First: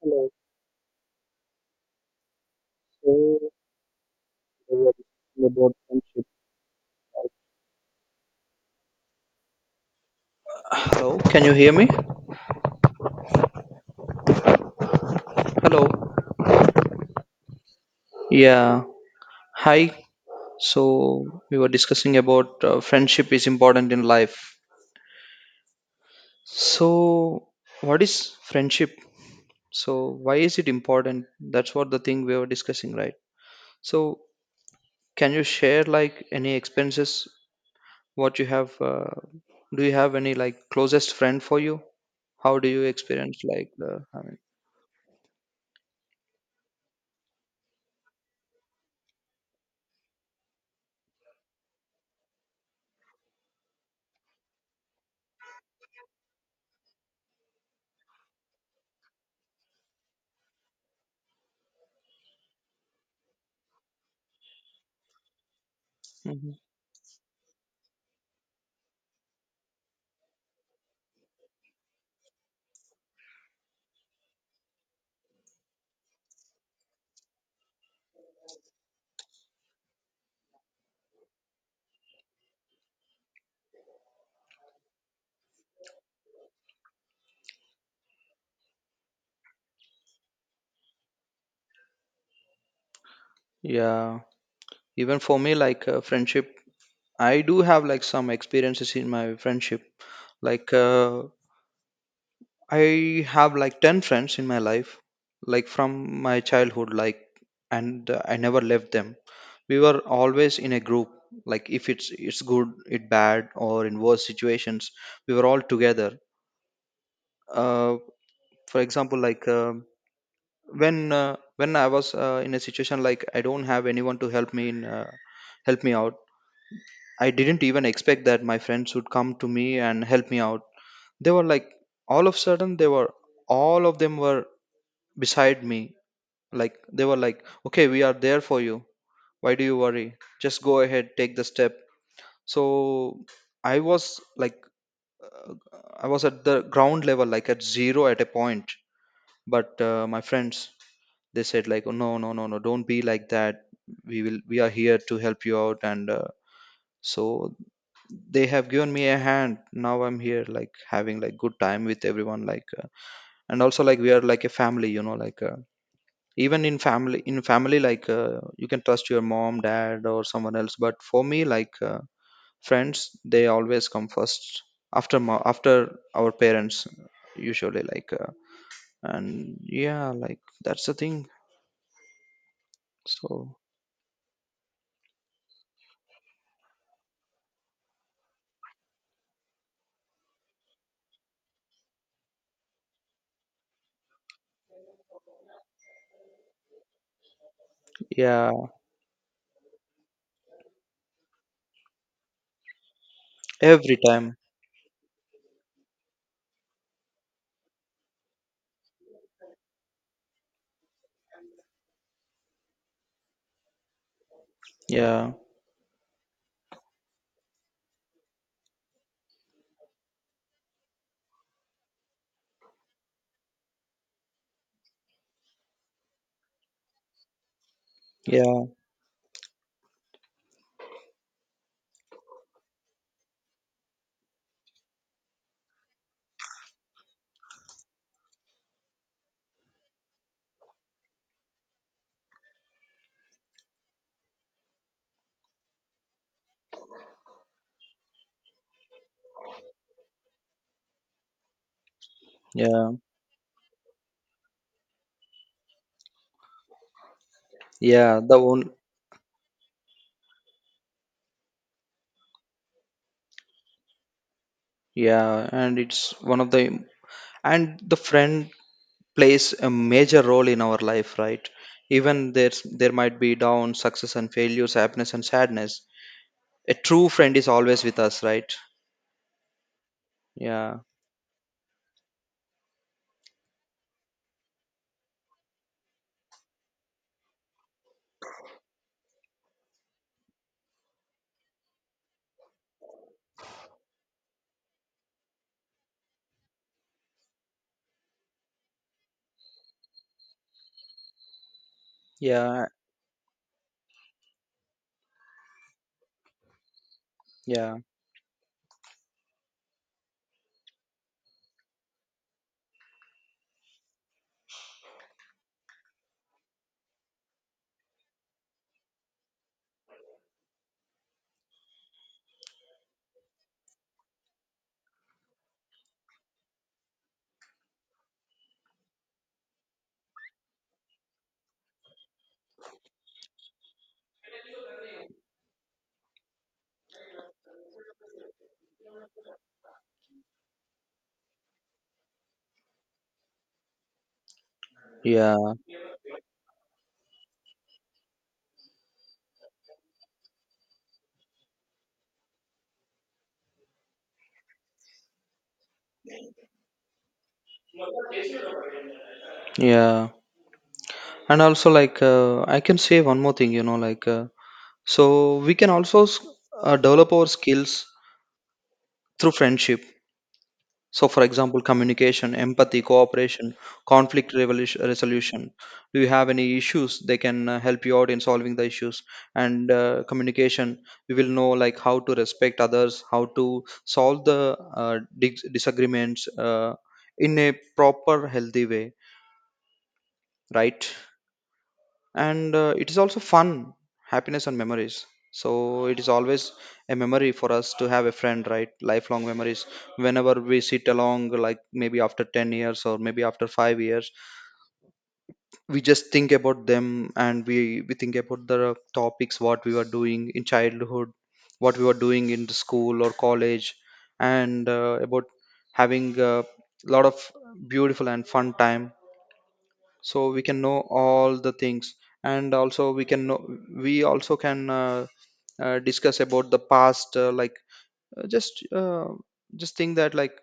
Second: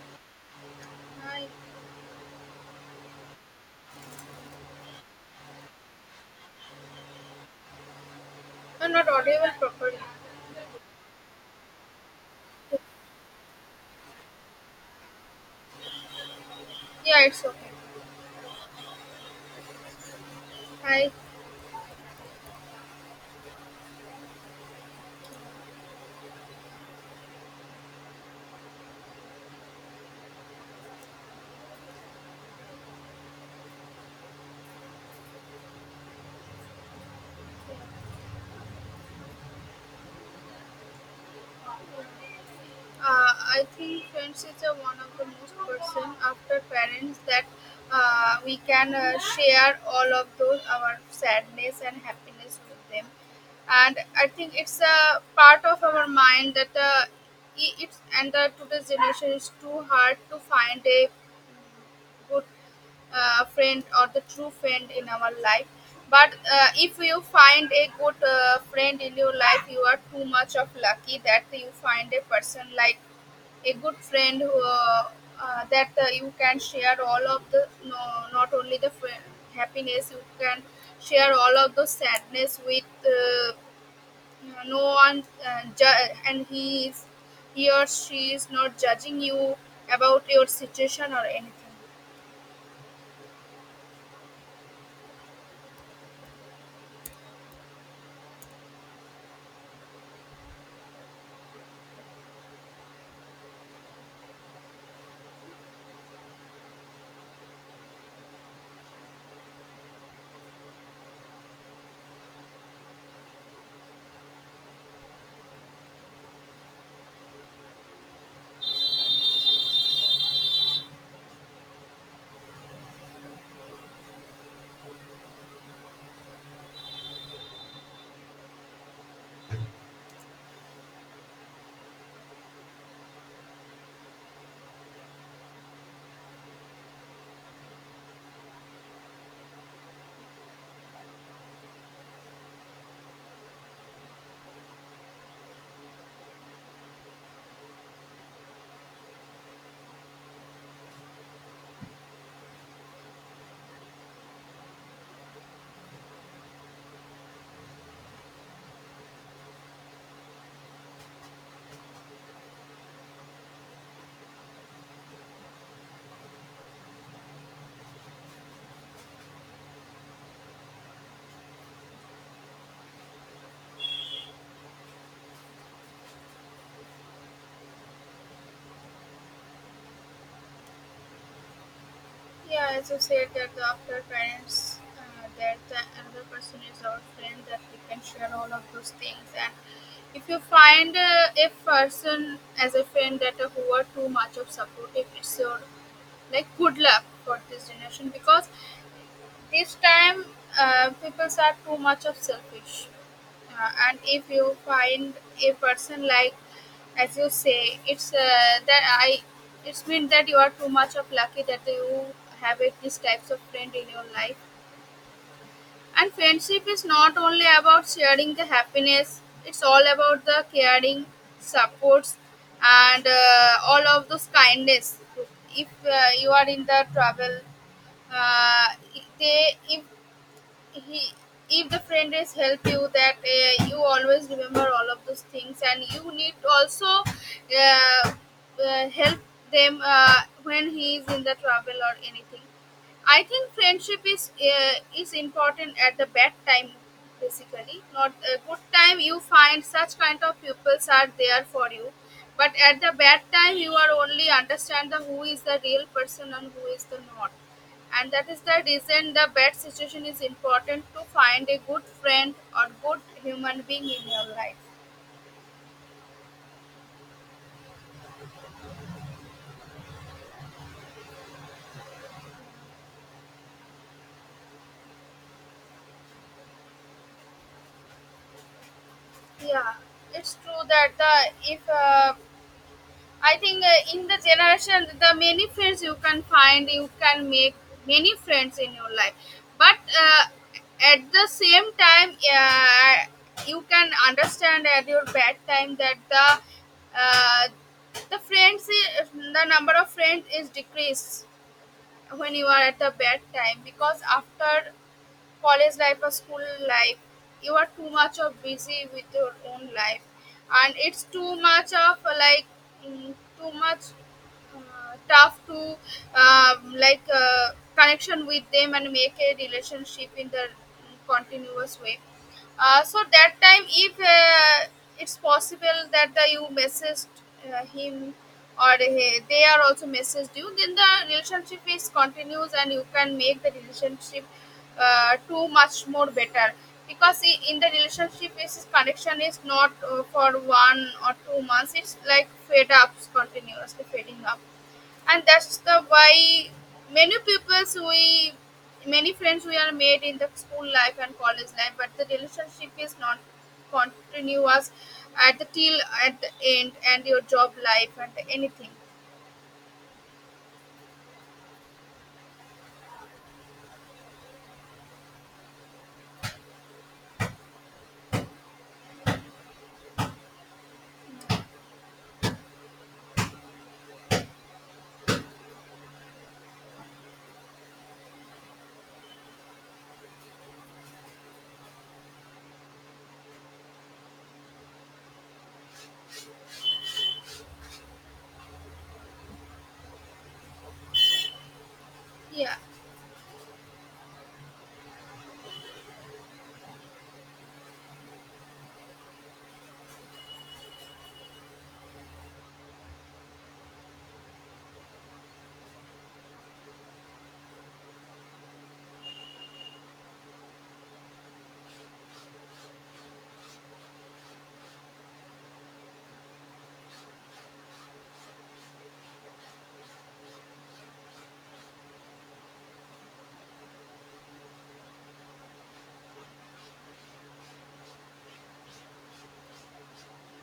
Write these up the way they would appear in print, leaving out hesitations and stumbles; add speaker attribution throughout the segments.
Speaker 1: Hello.
Speaker 2: Hi.
Speaker 1: So we are discussing about friendship.
Speaker 2: I'm not audible properly.
Speaker 1: Hello. Can you hear me? Hello.
Speaker 2: Yeah, it's okay.
Speaker 1: Yeah. Hi. So
Speaker 2: Hi.
Speaker 1: we were discussing about friendship is important in life. So what is friendship? So why is it important? That's what the thing we were discussing, right? So can you share like any experiences what you have? Do you have any like closest friend for you? How do you
Speaker 2: Uh,
Speaker 1: experience
Speaker 2: I
Speaker 1: like the?
Speaker 2: think
Speaker 1: I mean,
Speaker 2: friends is one of the most person after parents that we can share all of those our sadness and happiness with them, and I think it's a part of our mind that I- it's and the today's generation is too hard to find a good friend or the true friend in our life, but
Speaker 1: mhm.
Speaker 2: if you find a good friend in your life you are too much of lucky that you find a person like a good friend who, that you can share all of the no, not only the happiness, you can share all of the sadness with no one and he or she is not judging you about your situation or anything.
Speaker 1: Yeah, even for me, like friendship, I do have like some experiences in my friendship. Like I have like 10 friends in my life, like from my childhood, like and I never left them. We were always in a group. Like if it's good, it bad, or in worse situations, we were all together. Uh, for example, like when when I was in a situation like I don't have anyone to help me in help me out. I didn't even expect that my friends would come to me and help me out. They were like all of a sudden they were, all of them were beside me. Like they were like, okay, we are there for you, why do you worry, just go ahead, take the step. So I was like, uh, I was at the ground level, like at zero at a point. But my friends, they said like, oh, no no no no, don't be like that, we are here to help you out. And so they have given me a hand. Now I'm here like having like good time with everyone. Like and also like we are like a family, you know, like even in family, like you can trust your mom, dad, or someone else, but for me, like friends, they always come first after after our parents usually, like and yeah, like that's the thing.
Speaker 2: Yeah, as you said, that
Speaker 1: So
Speaker 2: the after parents, that the another person is our friend that we can share all of those things. And if you find a person as a friend that who are too much of supportive, it's your like good luck for this generation, because
Speaker 1: yeah.
Speaker 2: this time, people are too much of selfish,
Speaker 1: Every
Speaker 2: and if
Speaker 1: time.
Speaker 2: you find a person like, as you say, it's that I, it's mean that you are too much of lucky that you have it these types of friend in your life.
Speaker 1: Yeah.
Speaker 2: And friendship is not only about sharing the happiness; it's all about the caring, supports, and all of those kindness. If you are in the trouble,
Speaker 1: Yeah,
Speaker 2: uh, they if he if the friend is help you, that you always remember all of those things, and you need to also uh, help them when he is in the trouble or anything. I think friendship is important at the bad time, basically not a good time you find such kind of pupils are there for you, but at
Speaker 1: yeah,
Speaker 2: the bad time you are only understand the who is the real person and who is the not. And
Speaker 1: yeah,
Speaker 2: that
Speaker 1: the
Speaker 2: is the
Speaker 1: one.
Speaker 2: reason the bad situation is important to find a good friend or good human being in your life.
Speaker 1: Yeah. And it's one of the, and the friend plays a major role in our life, right? Even there might be down, success and failures, happiness and sadness, a true friend is always with us, right?
Speaker 2: Yeah, it's true
Speaker 1: Yeah,
Speaker 2: that the, if uh, I think in the generation the many friends you can find, you can make many friends in your life, but at the same time you can understand at your bad time that uh, the friends the number of friends is decreased when you are
Speaker 1: yeah,
Speaker 2: at a bad time, because after college life or school life you are
Speaker 1: yeah,
Speaker 2: too much of busy with your own life, and it's too much of like mm, too much tough to like connection with them and make a relationship in the continuous way. So that time, if it's possible that the, you messaged him, or he, they are also messaged you, then the relationship is continues and you can make the relationship too much more better, because in the relationship is connection is not for 1 or 2 months, it's like fade ups, continuously fading up. And
Speaker 1: yeah,
Speaker 2: that's the why many people's we many friends we are made in the school life and college life, but the relationship is not continuous at the till at the end and your job life and anything.
Speaker 1: yeah. And also like I can say one more thing, you know, like so we can also develop our skills through friendship. So, for example, communication, empathy, cooperation, resolution. Do you have any issues? They can help you out in solving the issues. And communication, we will know like how to respect others, how to solve the disagreements in a proper, healthy way, right? And
Speaker 2: Yeah,
Speaker 1: it is also fun, happiness and memories. So it is always a memory for us to have a friend, right? Lifelong memories. Whenever we sit along, like maybe after 10 years or maybe after 5 years, we just think about them, and we think about the topics what we were doing in childhood, what we were doing in the school or college, and about having a lot of beautiful and fun time. So we can know all the things, and also we can know, we also can discuss about the past, like uh, just uh, just think that like,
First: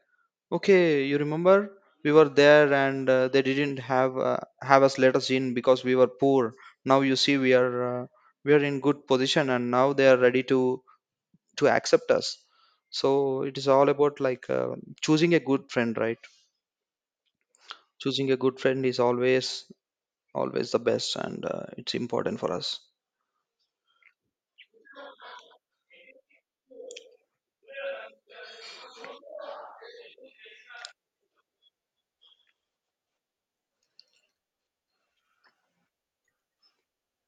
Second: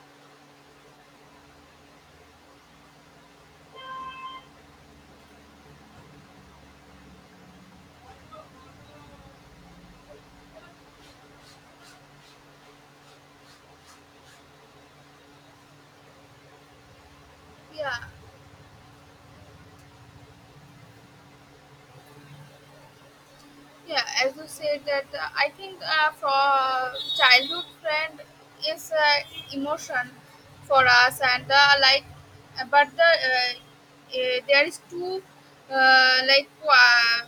Speaker 1: okay, you remember, we were there and they didn't have us, let us in because we were poor. Now you see we are in good position, and now they are ready to accept us. So it is all about like choosing a good friend, right?
Speaker 2: yeah,
Speaker 1: Choosing a good friend is always, always the best, and it's important for us.
Speaker 2: yeah, as you said that I think for childhood friend is emotion for us, and like but the there is too like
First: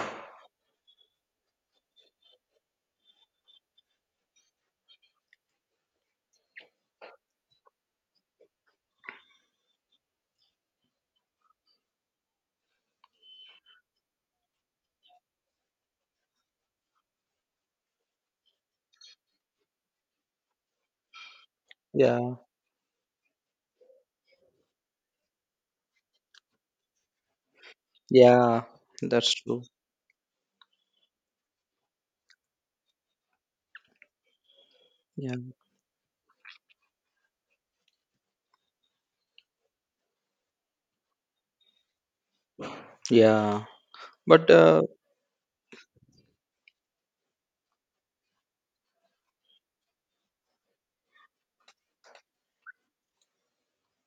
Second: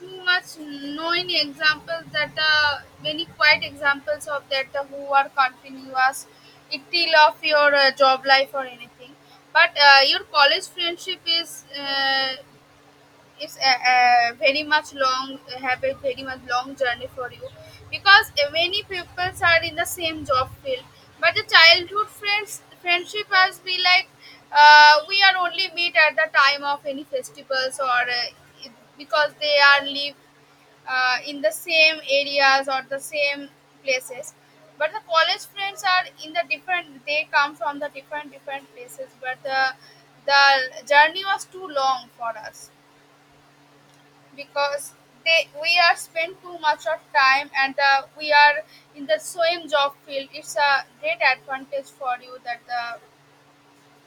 Speaker 2: too much known examples that many quite examples of that who are continuous it till of your job life or anything, but your college friendship is it's a very much long, have a very much long journey for you, because many people are in the same job field, but the childhood
Speaker 1: Yeah.
Speaker 2: friends friendship has be like we are only meet at the time of any festivals or
Speaker 1: Yeah.
Speaker 2: it- because
Speaker 1: That's
Speaker 2: they
Speaker 1: true.
Speaker 2: are live in the same areas or the same places, but the
Speaker 1: Yeah.
Speaker 2: college friends are in the different, they come from the different different places, but the journey was too long for us,
Speaker 1: Yeah. But
Speaker 2: because they we are spend too much of time, and we are in the same job field, it's a great advantage for you that the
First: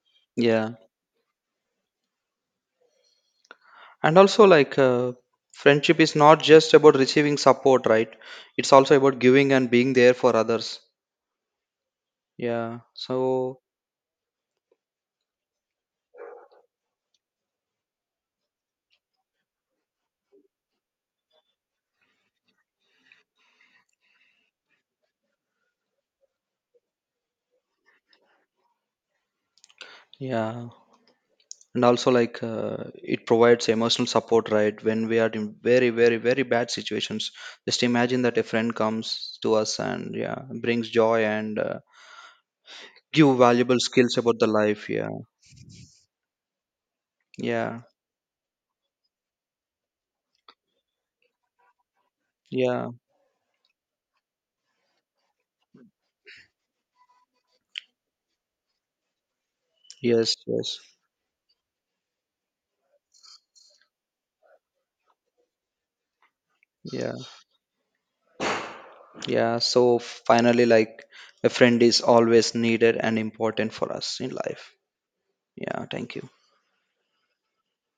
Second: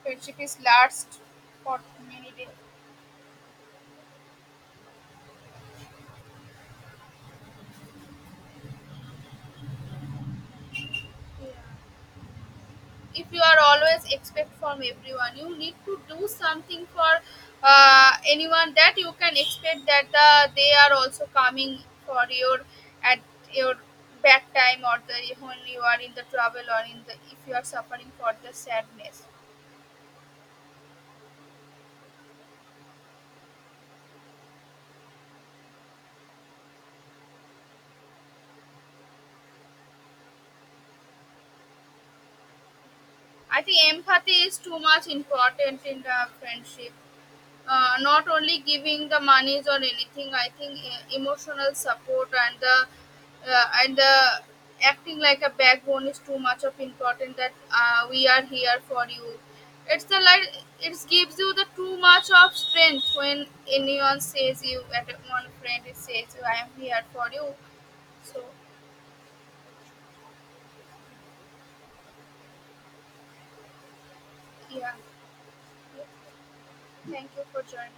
Speaker 2: friendship is
Speaker 1: yeah.
Speaker 2: last for many days.
Speaker 1: And also like friendship is not just about receiving support, right? It's also about giving and being there for others. Yeah.
Speaker 2: If you are
Speaker 1: So
Speaker 2: always expect from everyone, you need to do something for anyone, that you can expect that they are also coming for your at your back time, or the when you are in the trouble, or in the if you are suffering for the sadness.
Speaker 1: yeah. And also like it provides emotional support, right? When we are in very, very, very bad situations, just imagine that a friend comes to us, and yeah, brings joy, and give
Speaker 2: I think
Speaker 1: valuable skills about
Speaker 2: empathy
Speaker 1: the
Speaker 2: is too
Speaker 1: life.
Speaker 2: much
Speaker 1: Yeah.
Speaker 2: important in the friendship.
Speaker 1: Yeah,
Speaker 2: Not only giving the monies or anything. I think emotional support, and the
Speaker 1: yeah,
Speaker 2: and the acting like a backbone is too much of important. That we are here for you. It's the
Speaker 1: yes,
Speaker 2: like
Speaker 1: yes,
Speaker 2: it gives you the too much of strength when anyone says you at one friend says I am here
Speaker 1: yeah,
Speaker 2: for you. So
Speaker 1: yeah. So finally, like a friend is always needed and important for us in life.
Speaker 2: yeah,
Speaker 1: Yeah, thank you.
Speaker 2: thank you for joining.